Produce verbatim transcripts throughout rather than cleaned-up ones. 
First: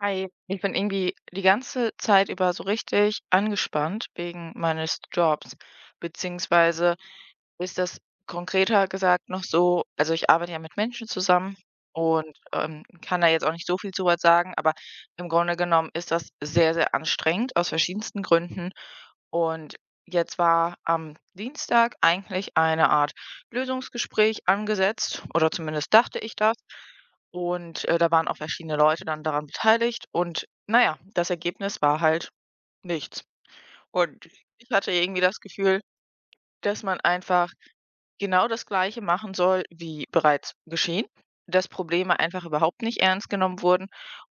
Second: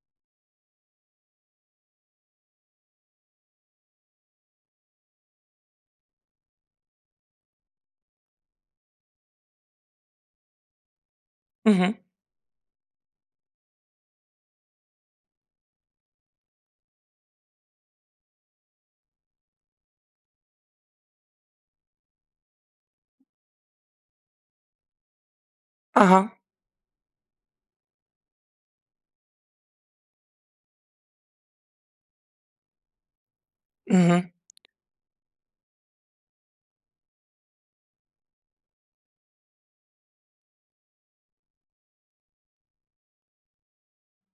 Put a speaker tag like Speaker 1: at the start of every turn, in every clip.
Speaker 1: Hi, ich bin irgendwie die ganze Zeit über so richtig angespannt wegen meines Jobs, beziehungsweise ist das konkreter gesagt noch so, also ich arbeite ja mit Menschen zusammen
Speaker 2: Mhm.
Speaker 1: und ähm, kann da jetzt auch nicht so viel zu was sagen, aber im Grunde genommen ist das sehr, sehr anstrengend aus verschiedensten Gründen. Und jetzt war am Dienstag eigentlich eine Art Lösungsgespräch angesetzt, oder zumindest dachte
Speaker 2: Aha.
Speaker 1: ich das. Und, äh, da waren auch verschiedene Leute dann daran beteiligt und naja, das Ergebnis war halt nichts. Und
Speaker 2: Mhm.
Speaker 1: ich hatte irgendwie das Gefühl, dass man einfach genau das Gleiche machen soll wie bereits geschehen, dass Probleme einfach überhaupt nicht ernst genommen wurden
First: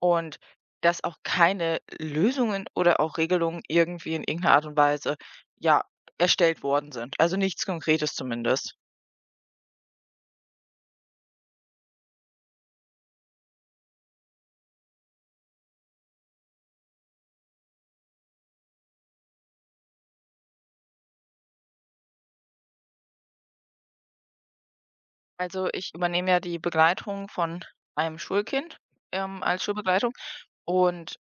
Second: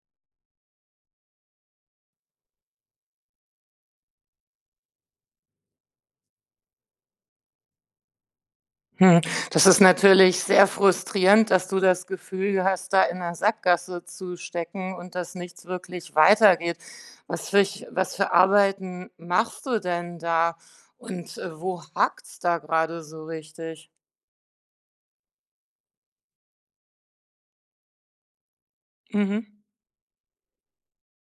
Speaker 1: und dass auch keine Lösungen oder auch Regelungen irgendwie in irgendeiner Art und Weise, ja, erstellt worden sind. Also, nichts Konkretes zumindest.
Speaker 2: Hm. Das ist natürlich sehr frustrierend, dass du das Gefühl hast, da in der Sackgasse zu stecken und dass nichts wirklich weitergeht. Was fürch was für Arbeiten machst du denn da und, äh, wo hakt's da gerade so richtig?
Speaker 1: Also, ich übernehme ja die Begleitung von einem Schulkind, ähm,
Speaker 2: Mhm.
Speaker 1: als Schulbegleitung und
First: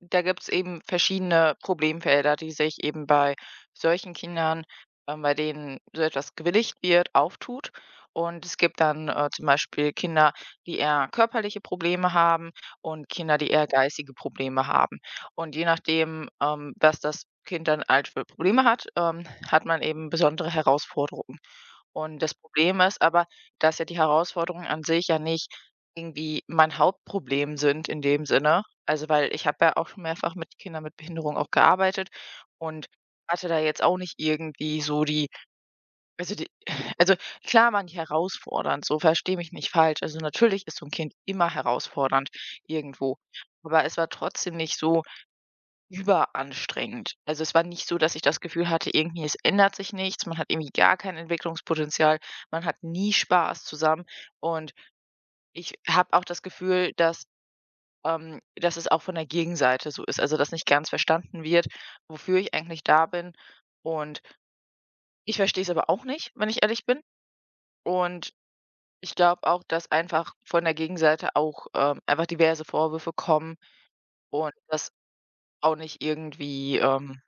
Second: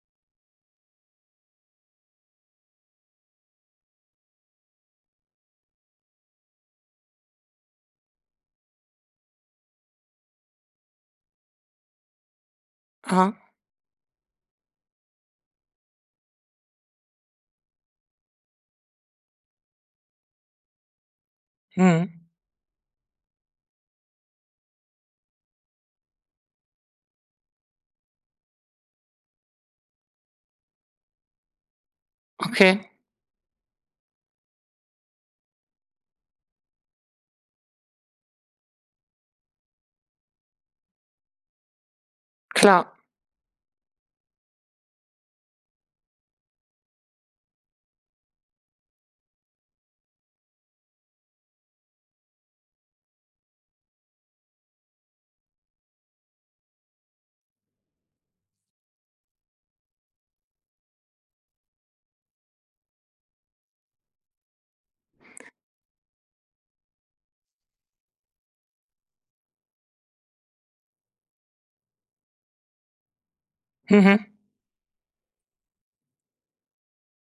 Speaker 1: da gibt es eben verschiedene Problemfelder, die sich eben bei solchen Kindern, ähm, bei denen so etwas gewilligt wird, auftut. Und es gibt dann, äh, zum Beispiel Kinder, die eher körperliche Probleme haben und
Speaker 2: Aha.
Speaker 1: Kinder, die eher geistige Probleme haben. Und je nachdem, ähm, was das Kind dann halt für Probleme hat, ähm, hat man eben besondere Herausforderungen. Und
Speaker 2: Mhm.
Speaker 1: das Problem ist aber, dass ja die Herausforderungen an sich ja nicht irgendwie mein Hauptproblem sind in dem Sinne. Also, weil ich habe ja auch schon mehrfach mit Kindern mit Behinderung auch gearbeitet und
Speaker 2: Okay,
Speaker 1: hatte da jetzt auch nicht irgendwie so die also die also klar waren die herausfordernd, so verstehe mich nicht falsch. Also, natürlich ist so ein Kind immer herausfordernd
Speaker 2: klar.
Speaker 1: irgendwo, aber es war trotzdem nicht so überanstrengend. Also, es war nicht so, dass ich das Gefühl hatte, irgendwie es ändert sich nichts, man hat irgendwie gar kein Entwicklungspotenzial, man hat nie Spaß zusammen und ich habe auch das Gefühl, dass ähm, dass es auch von der Gegenseite so ist, also, dass nicht ganz verstanden wird, wofür ich eigentlich da bin und ich verstehe es aber auch nicht, wenn ich ehrlich bin und ich glaube auch, dass einfach von der Gegenseite auch, ähm, einfach diverse Vorwürfe kommen
Speaker 2: Mhm.
Speaker 1: und das auch nicht irgendwie, ähm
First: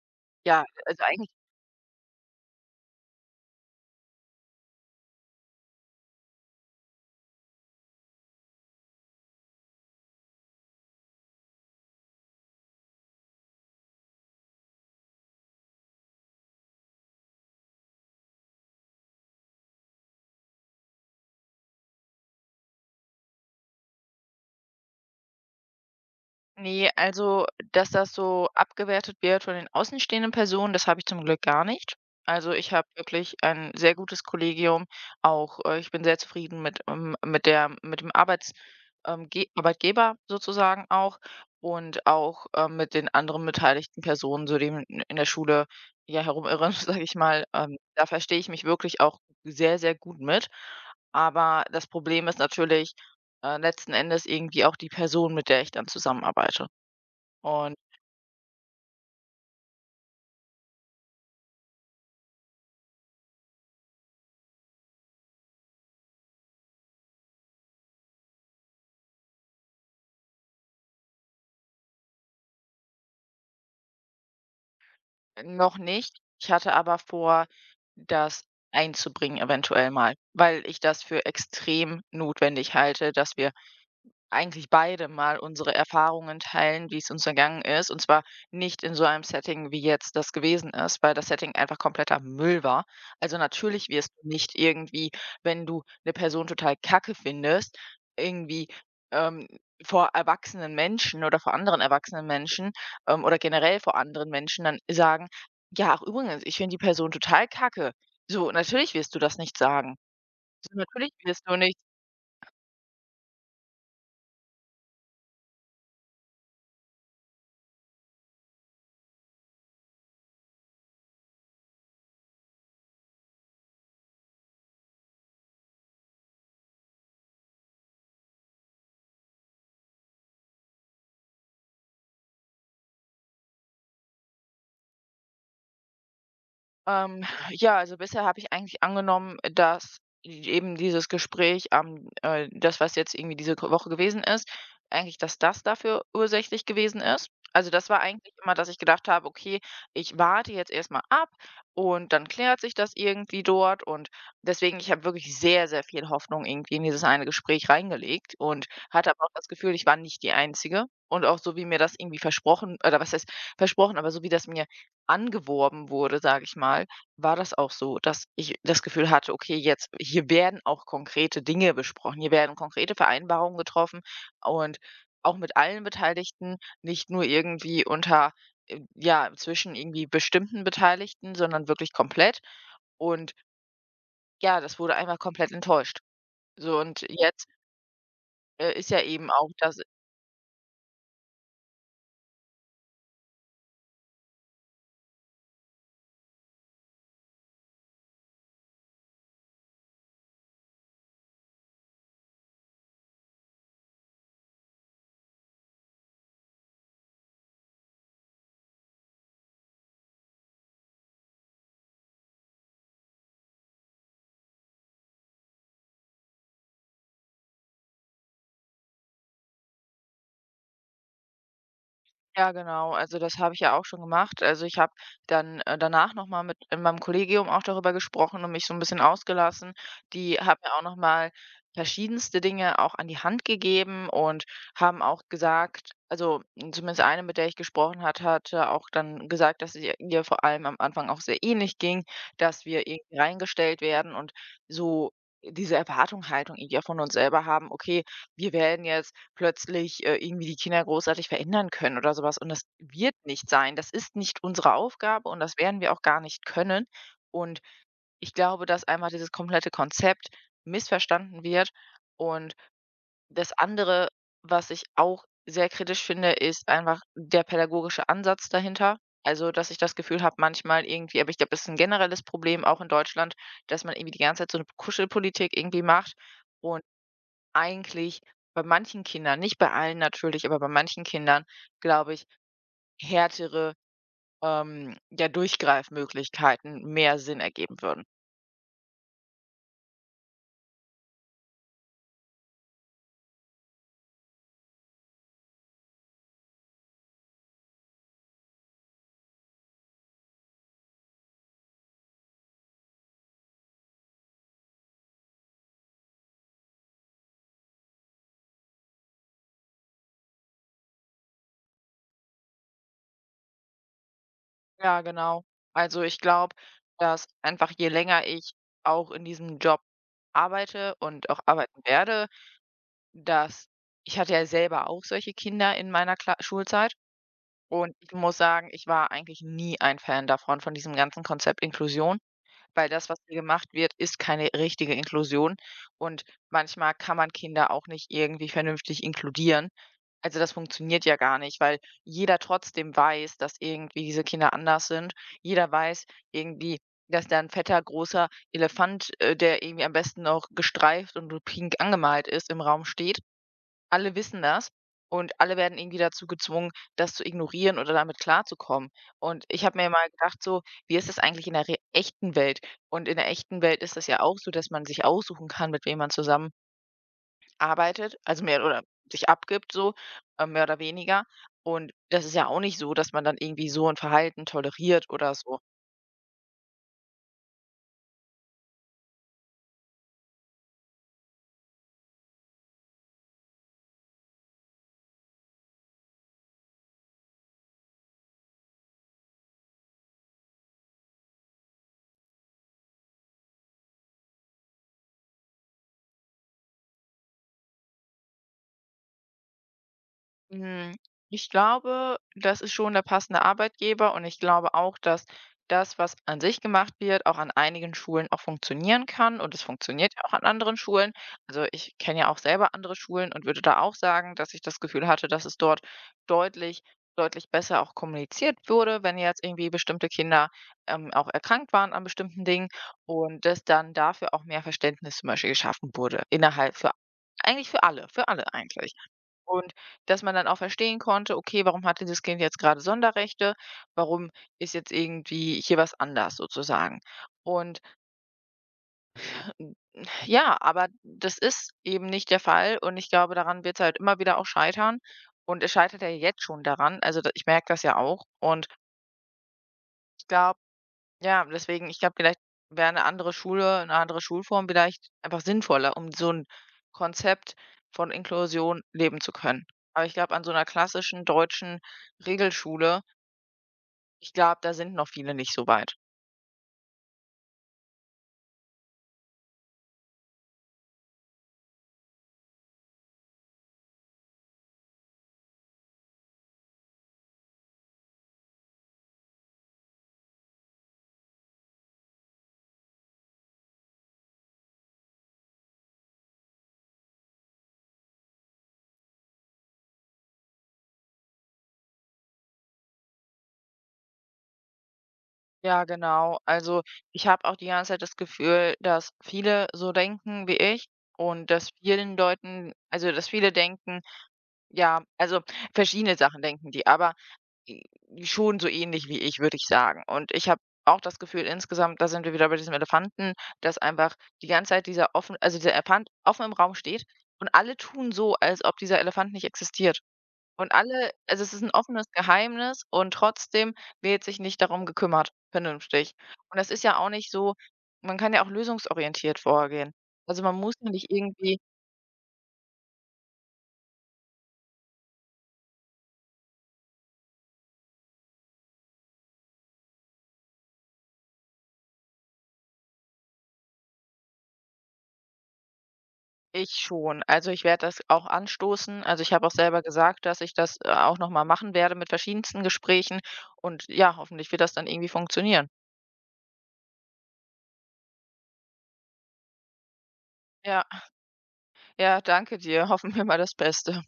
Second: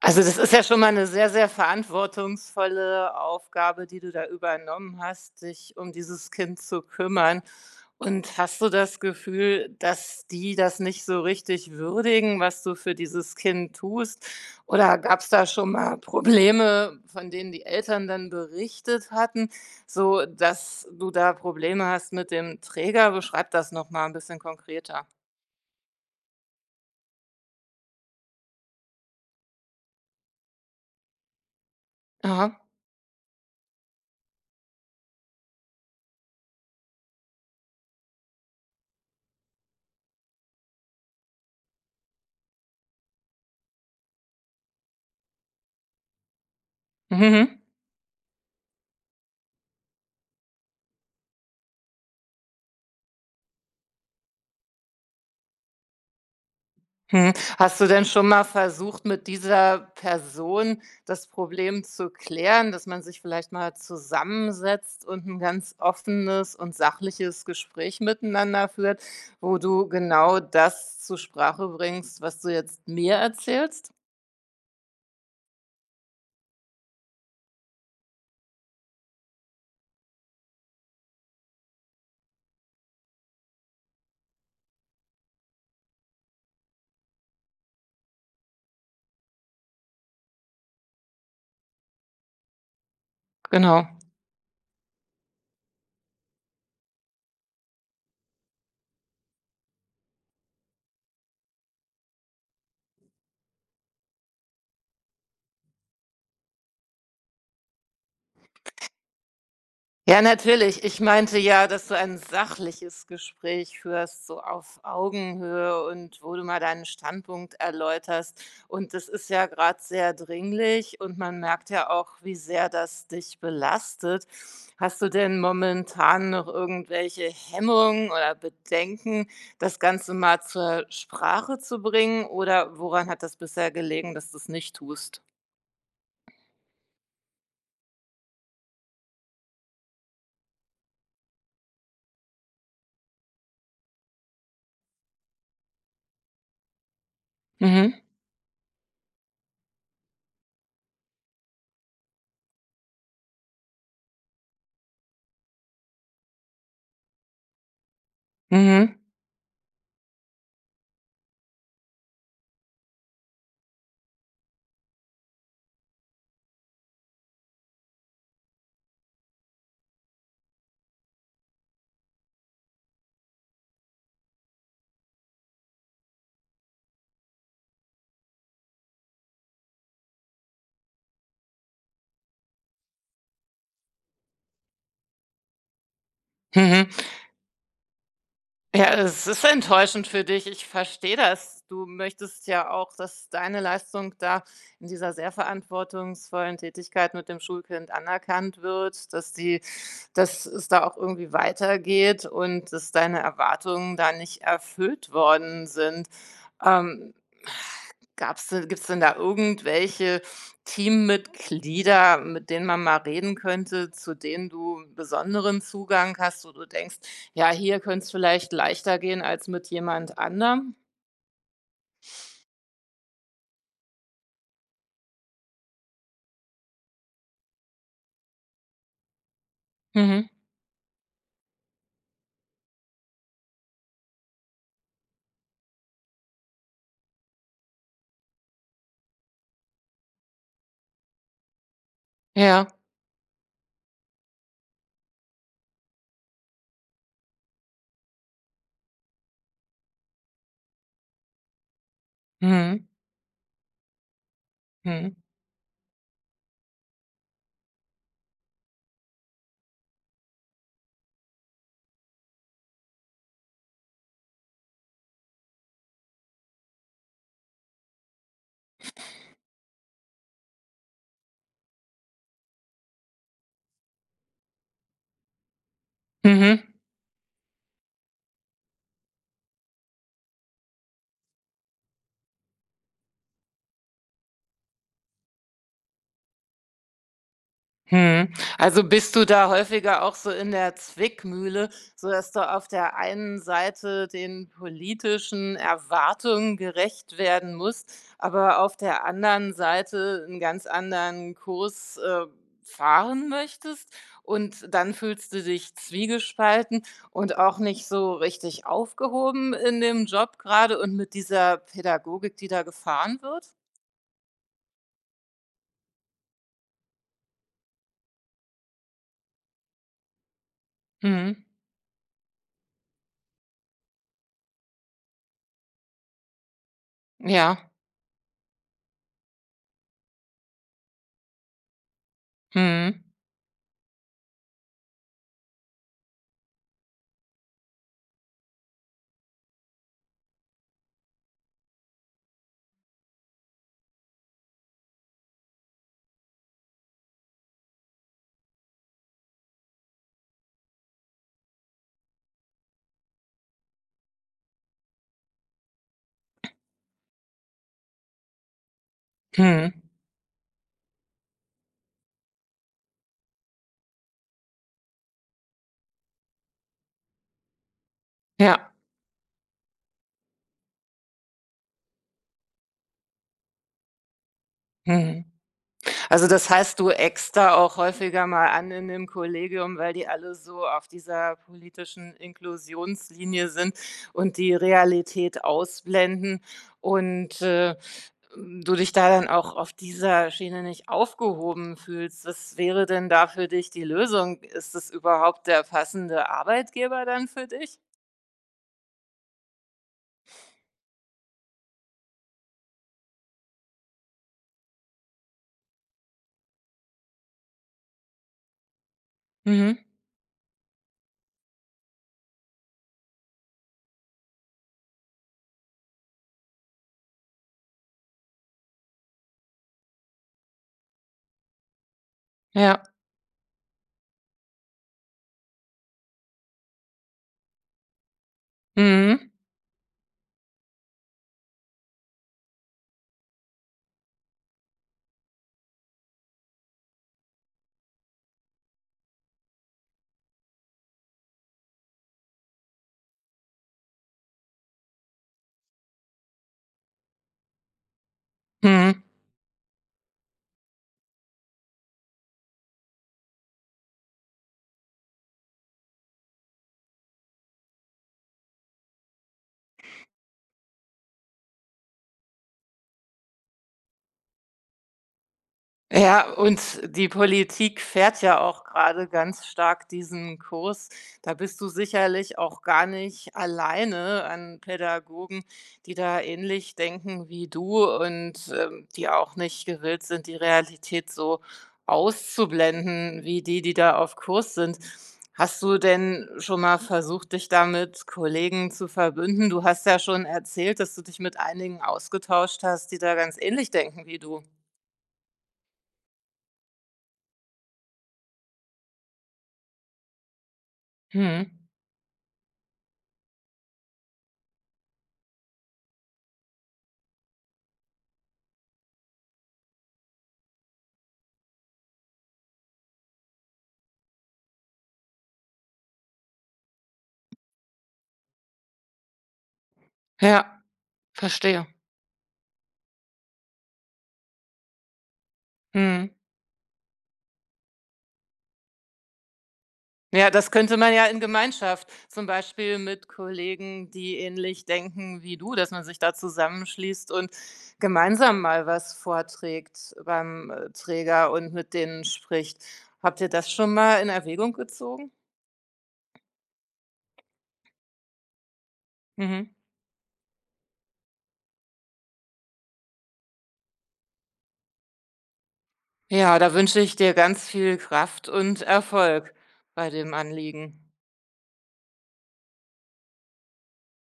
Speaker 2: Also, das ist ja
Speaker 1: ja,
Speaker 2: schon mal
Speaker 1: also,
Speaker 2: eine sehr,
Speaker 1: eigentlich
Speaker 2: sehr verantwortungsvolle Aufgabe, die du da übernommen hast, dich um dieses Kind zu kümmern. Und hast du das Gefühl, dass die das nicht so richtig würdigen, was du für dieses Kind tust? Oder gab's da schon mal Probleme, von denen die Eltern dann berichtet hatten, so dass du da Probleme hast mit dem Träger? Beschreib das noch mal ein bisschen konkreter.
Speaker 1: nee, also, dass das so abgewertet wird von den außenstehenden Personen, das habe ich zum Glück gar nicht.
Speaker 2: Aha.
Speaker 1: Also, ich habe wirklich ein sehr gutes Kollegium, auch, äh, ich bin sehr zufrieden mit, ähm mit der mit dem Arbeits ähm, Ge Arbeitgeber sozusagen auch und auch, ähm, mit den anderen beteiligten Personen, so dem in in der Schule, ja, herumirren, sage ich mal.
Speaker 2: Mhm.
Speaker 1: Ähm, da verstehe ich mich wirklich auch sehr, sehr gut mit. Aber das Problem ist natürlich, äh, letzten Endes irgendwie auch die Person, mit der ich dann zusammenarbeite.
Speaker 2: Hm.
Speaker 1: Und
Speaker 2: Hast du denn schon mal versucht, mit dieser Person das Problem zu klären, dass man sich vielleicht mal zusammensetzt und ein ganz offenes und sachliches Gespräch miteinander führt, wo du genau das zur Sprache bringst, was du jetzt mir erzählst?
Speaker 1: noch nicht. Ich hatte aber vor, das einzubringen eventuell mal, weil ich das für extrem notwendig halte, dass wir eigentlich beide mal unsere Erfahrungen teilen, wie es uns ergangen ist. Und zwar nicht in so einem Setting, wie jetzt das gewesen ist, weil das Setting einfach kompletter Müll war. Also
Speaker 2: Genau.
Speaker 1: natürlich wirst du nicht irgendwie, wenn du eine Person total kacke findest, irgendwie, ähm, vor erwachsenen Menschen oder vor anderen erwachsenen Menschen, ähm, oder generell vor anderen Menschen dann sagen: „Ja, ach übrigens, ich finde die Person total kacke.“ So, natürlich wirst du das nicht sagen.
Speaker 2: Ja,
Speaker 1: So,
Speaker 2: natürlich. Ich
Speaker 1: natürlich
Speaker 2: meinte
Speaker 1: wirst du
Speaker 2: ja,
Speaker 1: nicht
Speaker 2: dass du ein sachliches Gespräch führst, so auf Augenhöhe und wo du mal deinen Standpunkt erläuterst. Und das ist ja gerade sehr dringlich und man merkt ja auch, wie sehr das dich belastet. Hast du denn momentan noch irgendwelche Hemmungen oder Bedenken, das Ganze mal zur Sprache zu bringen? Oder woran hat das bisher gelegen, dass du es nicht tust?
Speaker 1: Ähm, ja, also bisher habe ich eigentlich angenommen, dass eben dieses Gespräch am äh, das, was jetzt irgendwie diese K Woche gewesen ist eigentlich, dass das dafür ursächlich gewesen ist. Also, das
Speaker 2: Mhm.
Speaker 1: war eigentlich immer, dass ich gedacht habe: „Okay, ich warte jetzt erstmal ab und dann klärt sich das irgendwie dort.“ Und deswegen ich habe wirklich sehr, sehr viel Hoffnung irgendwie in dieses eine Gespräch reingelegt und
Speaker 2: Mhm.
Speaker 1: hatte aber auch das Gefühl, ich war nicht die Einzige. Und auch so, wie mir das irgendwie versprochen oder was heißt versprochen, aber so wie das mir angeworben wurde, sage ich mal, war das auch so, dass ich das Gefühl hatte, okay, jetzt hier werden auch konkrete Dinge besprochen, hier werden konkrete Vereinbarungen getroffen und auch mit allen Beteiligten, nicht nur irgendwie unter, äh, ja, zwischen irgendwie bestimmten Beteiligten, sondern wirklich komplett. Und ja, das wurde einmal komplett enttäuscht. So,
Speaker 2: Mhm.
Speaker 1: und jetzt äh, ist
Speaker 2: Ja,
Speaker 1: ja
Speaker 2: es
Speaker 1: eben
Speaker 2: ist
Speaker 1: auch das
Speaker 2: enttäuschend für dich. Ich verstehe das. Du möchtest ja auch, dass deine Leistung da in dieser sehr verantwortungsvollen Tätigkeit mit dem Schulkind anerkannt wird, dass die dass es da auch irgendwie weitergeht und dass deine Erwartungen da nicht erfüllt worden sind. Ähm. Gab's denn Gibt's denn da irgendwelche Teammitglieder, mit denen man mal reden könnte, zu denen du 'n besonderen Zugang hast, wo du denkst: „Ja, hier könnte es vielleicht leichter gehen als mit jemand anderem?“
Speaker 1: ja, genau. Also, das habe ich ja auch schon gemacht. Also, ich habe dann, äh, danach noch mal mit in meinem Kollegium auch darüber gesprochen und mich so ein bisschen ausgelassen.
Speaker 2: Mhm.
Speaker 1: Die haben mir auch noch mal verschiedenste Dinge auch an die Hand gegeben und haben auch gesagt also, m, zumindest eine, mit der ich gesprochen hat hatte auch dann gesagt, dass es ihr ihr vor allem am Anfang auch sehr ähnlich ging, dass
Speaker 2: Ja.
Speaker 1: wir irgendwie reingestellt werden und so diese Erwartungshaltung irgendwie auch von uns selber haben: „Okay, wir werden jetzt“ plötzlich, äh, irgendwie die Kinder großartig verändern können oder sowas. Und das
Speaker 2: Mhm.
Speaker 1: wird nicht sein. Das ist nicht unsere
Speaker 2: Mhm.
Speaker 1: Aufgabe und das werden wir auch gar nicht können. Und ich glaube, dass einmal dieses komplette Konzept missverstanden wird. Und das andere, was ich auch sehr kritisch finde, ist einfach der pädagogische Ansatz dahinter. Also, dass ich das Gefühl habe, manchmal irgendwie, aber ich glaube, das ist ein generelles Problem auch in Deutschland, dass man irgendwie die ganze Zeit so eine Kuschelpolitik irgendwie macht
Speaker 2: Mhm.
Speaker 1: und eigentlich bei manchen Kindern, nicht bei allen natürlich, aber bei manchen Kindern, glaube ich, härtere, ähm, ja, Durchgreifmöglichkeiten mehr Sinn ergeben würden.
Speaker 2: Mhm. Also bist du da häufiger auch so in der Zwickmühle, so dass du auf der einen Seite den politischen Erwartungen gerecht werden musst, aber auf der anderen Seite einen ganz anderen Kurs, äh, fahren möchtest? Und dann fühlst du dich zwiegespalten und auch nicht so richtig aufgehoben in dem Job gerade und mit dieser Pädagogik, die da gefahren wird?
Speaker 1: Ja, genau. Also, ich glaube, dass einfach je länger ich auch in diesem Job arbeite und auch
Speaker 2: Mhm.
Speaker 1: arbeiten werde, dass ich hatte ja selber auch solche Kinder in meiner Kla Schulzeit
Speaker 2: Ja.
Speaker 1: und ich muss sagen, ich war eigentlich nie ein Fan davon, von diesem ganzen Konzept Inklusion. Weil
Speaker 2: Mhm.
Speaker 1: das, was hier gemacht wird, ist keine richtige Inklusion und manchmal kann man Kinder auch nicht irgendwie vernünftig inkludieren. Also, das funktioniert ja gar nicht, weil jeder trotzdem weiß, dass irgendwie diese Kinder anders sind. Jeder weiß irgendwie, dass da ein fetter, großer Elefant, äh, der irgendwie am besten noch gestreift und pink angemalt ist, im Raum steht. Alle wissen das und alle werden irgendwie dazu gezwungen, das zu ignorieren oder damit klarzukommen. Und ich habe
Speaker 2: Mhm.
Speaker 1: mir mal gedacht so: „Wie ist das eigentlich in der re echten Welt?“ Und in der echten Welt ist das ja auch so, dass man sich aussuchen kann, mit wem man zusammenarbeitet, also mehr
Speaker 2: Ja.
Speaker 1: oder sich abgibt so, äh, mehr oder weniger. Und das ist ja auch nicht so, dass man dann irgendwie so ein Verhalten toleriert
Speaker 2: Mhm.
Speaker 1: oder so.
Speaker 2: Also, das heißt, du eckst da auch häufiger mal an in dem Kollegium, weil die alle so auf dieser politischen Inklusionslinie sind und die Realität ausblenden und, äh, hm, du dich da dann auch auf dieser Schiene nicht aufgehoben fühlst. Was wäre denn da für dich die Lösung? Ist das überhaupt der passende Arbeitgeber dann für dich?
Speaker 1: Hm, ich glaube, das ist schon der passende Arbeitgeber und ich glaube auch, dass das, was an sich gemacht wird, auch an einigen Schulen auch funktionieren kann und es
Speaker 2: Mhm.
Speaker 1: funktioniert ja auch an anderen Schulen. Also, ich kenne ja auch selber andere Schulen und würde da auch sagen, dass ich das Gefühl hatte, dass es dort deutlich deutlich besser auch kommuniziert wurde, wenn jetzt irgendwie bestimmte Kinder, ähm, auch erkrankt waren an bestimmten Dingen
Speaker 2: Ja.
Speaker 1: und dass dann dafür auch mehr Verständnis zum Beispiel geschaffen wurde innerhalb für eigentlich für alle für alle eigentlich.
Speaker 2: Mhm.
Speaker 1: Und dass man dann auch verstehen konnte: „Okay, warum hat dieses Kind jetzt gerade Sonderrechte? Warum ist jetzt irgendwie hier was anders sozusagen?“ Und ja, aber das ist eben nicht der Fall und ich glaube, daran wird es halt immer wieder auch scheitern und es scheitert ja jetzt schon daran. Also, da ich merke das ja auch und
Speaker 2: Mhm.
Speaker 1: ich glaube ja, deswegen, ich glaube, vielleicht wäre eine andere Schule eine andere Schulform vielleicht einfach sinnvoller, um so ein Konzept von Inklusion leben zu können. Aber ich glaube, an so einer klassischen deutschen Regelschule ich glaube, da sind noch viele nicht so weit.
Speaker 2: Ja, und die Politik fährt ja auch gerade ganz stark diesen Kurs. Da bist du sicherlich auch gar nicht alleine an Pädagogen, die da ähnlich denken wie du und, ähm, die auch nicht gewillt sind, die Realität so auszublenden wie die, die da auf Kurs sind. Hast du denn schon mal versucht, dich da mit Kollegen zu verbünden? Du hast ja schon erzählt, dass du dich mit einigen ausgetauscht hast, die da ganz ähnlich denken wie du.
Speaker 1: Ja, genau. Also, ich habe auch die ganze Zeit das Gefühl, dass viele so denken wie ich
Speaker 2: Mhm.
Speaker 1: und dass vielen Leuten also, dass viele denken ja, also, verschiedene Sachen denken die, aber i schon so ähnlich wie ich, würde ich sagen. Und ich habe auch das Gefühl insgesamt, da sind wir wieder bei diesem Elefanten, dass einfach die ganze Zeit dieser offen also dieser Elefant offen im Raum steht und alle tun so, als ob dieser Elefant nicht existiert.
Speaker 2: Ja,
Speaker 1: Und alle also es ist
Speaker 2: verstehe.
Speaker 1: ein offenes Geheimnis und trotzdem wird sich nicht darum gekümmert,
Speaker 2: Mhm.
Speaker 1: vernünftig. Und das ist ja auch nicht so man kann ja auch lösungsorientiert vorgehen.
Speaker 2: Ja,
Speaker 1: Also,
Speaker 2: das
Speaker 1: man muss
Speaker 2: könnte
Speaker 1: ja
Speaker 2: man ja
Speaker 1: nicht
Speaker 2: in
Speaker 1: irgendwie
Speaker 2: Gemeinschaft, zum Beispiel mit Kollegen, die ähnlich denken wie du, dass man sich da zusammenschließt und gemeinsam mal was vorträgt beim, äh, Träger und mit denen spricht. Habt ihr das schon mal in Erwägung gezogen?
Speaker 1: ich schon. Also, ich werde das auch anstoßen. Also, ich habe
Speaker 2: Mhm.
Speaker 1: auch selber gesagt, dass ich das, äh, auch noch mal machen werde mit verschiedensten Gesprächen und ja, hoffentlich wird das dann irgendwie funktionieren.
Speaker 2: Ja, da wünsche ich dir ganz viel Kraft und Erfolg bei dem
Speaker 1: Ja,
Speaker 2: Anliegen.
Speaker 1: ja, danke dir. Hoffen wir mal das Beste.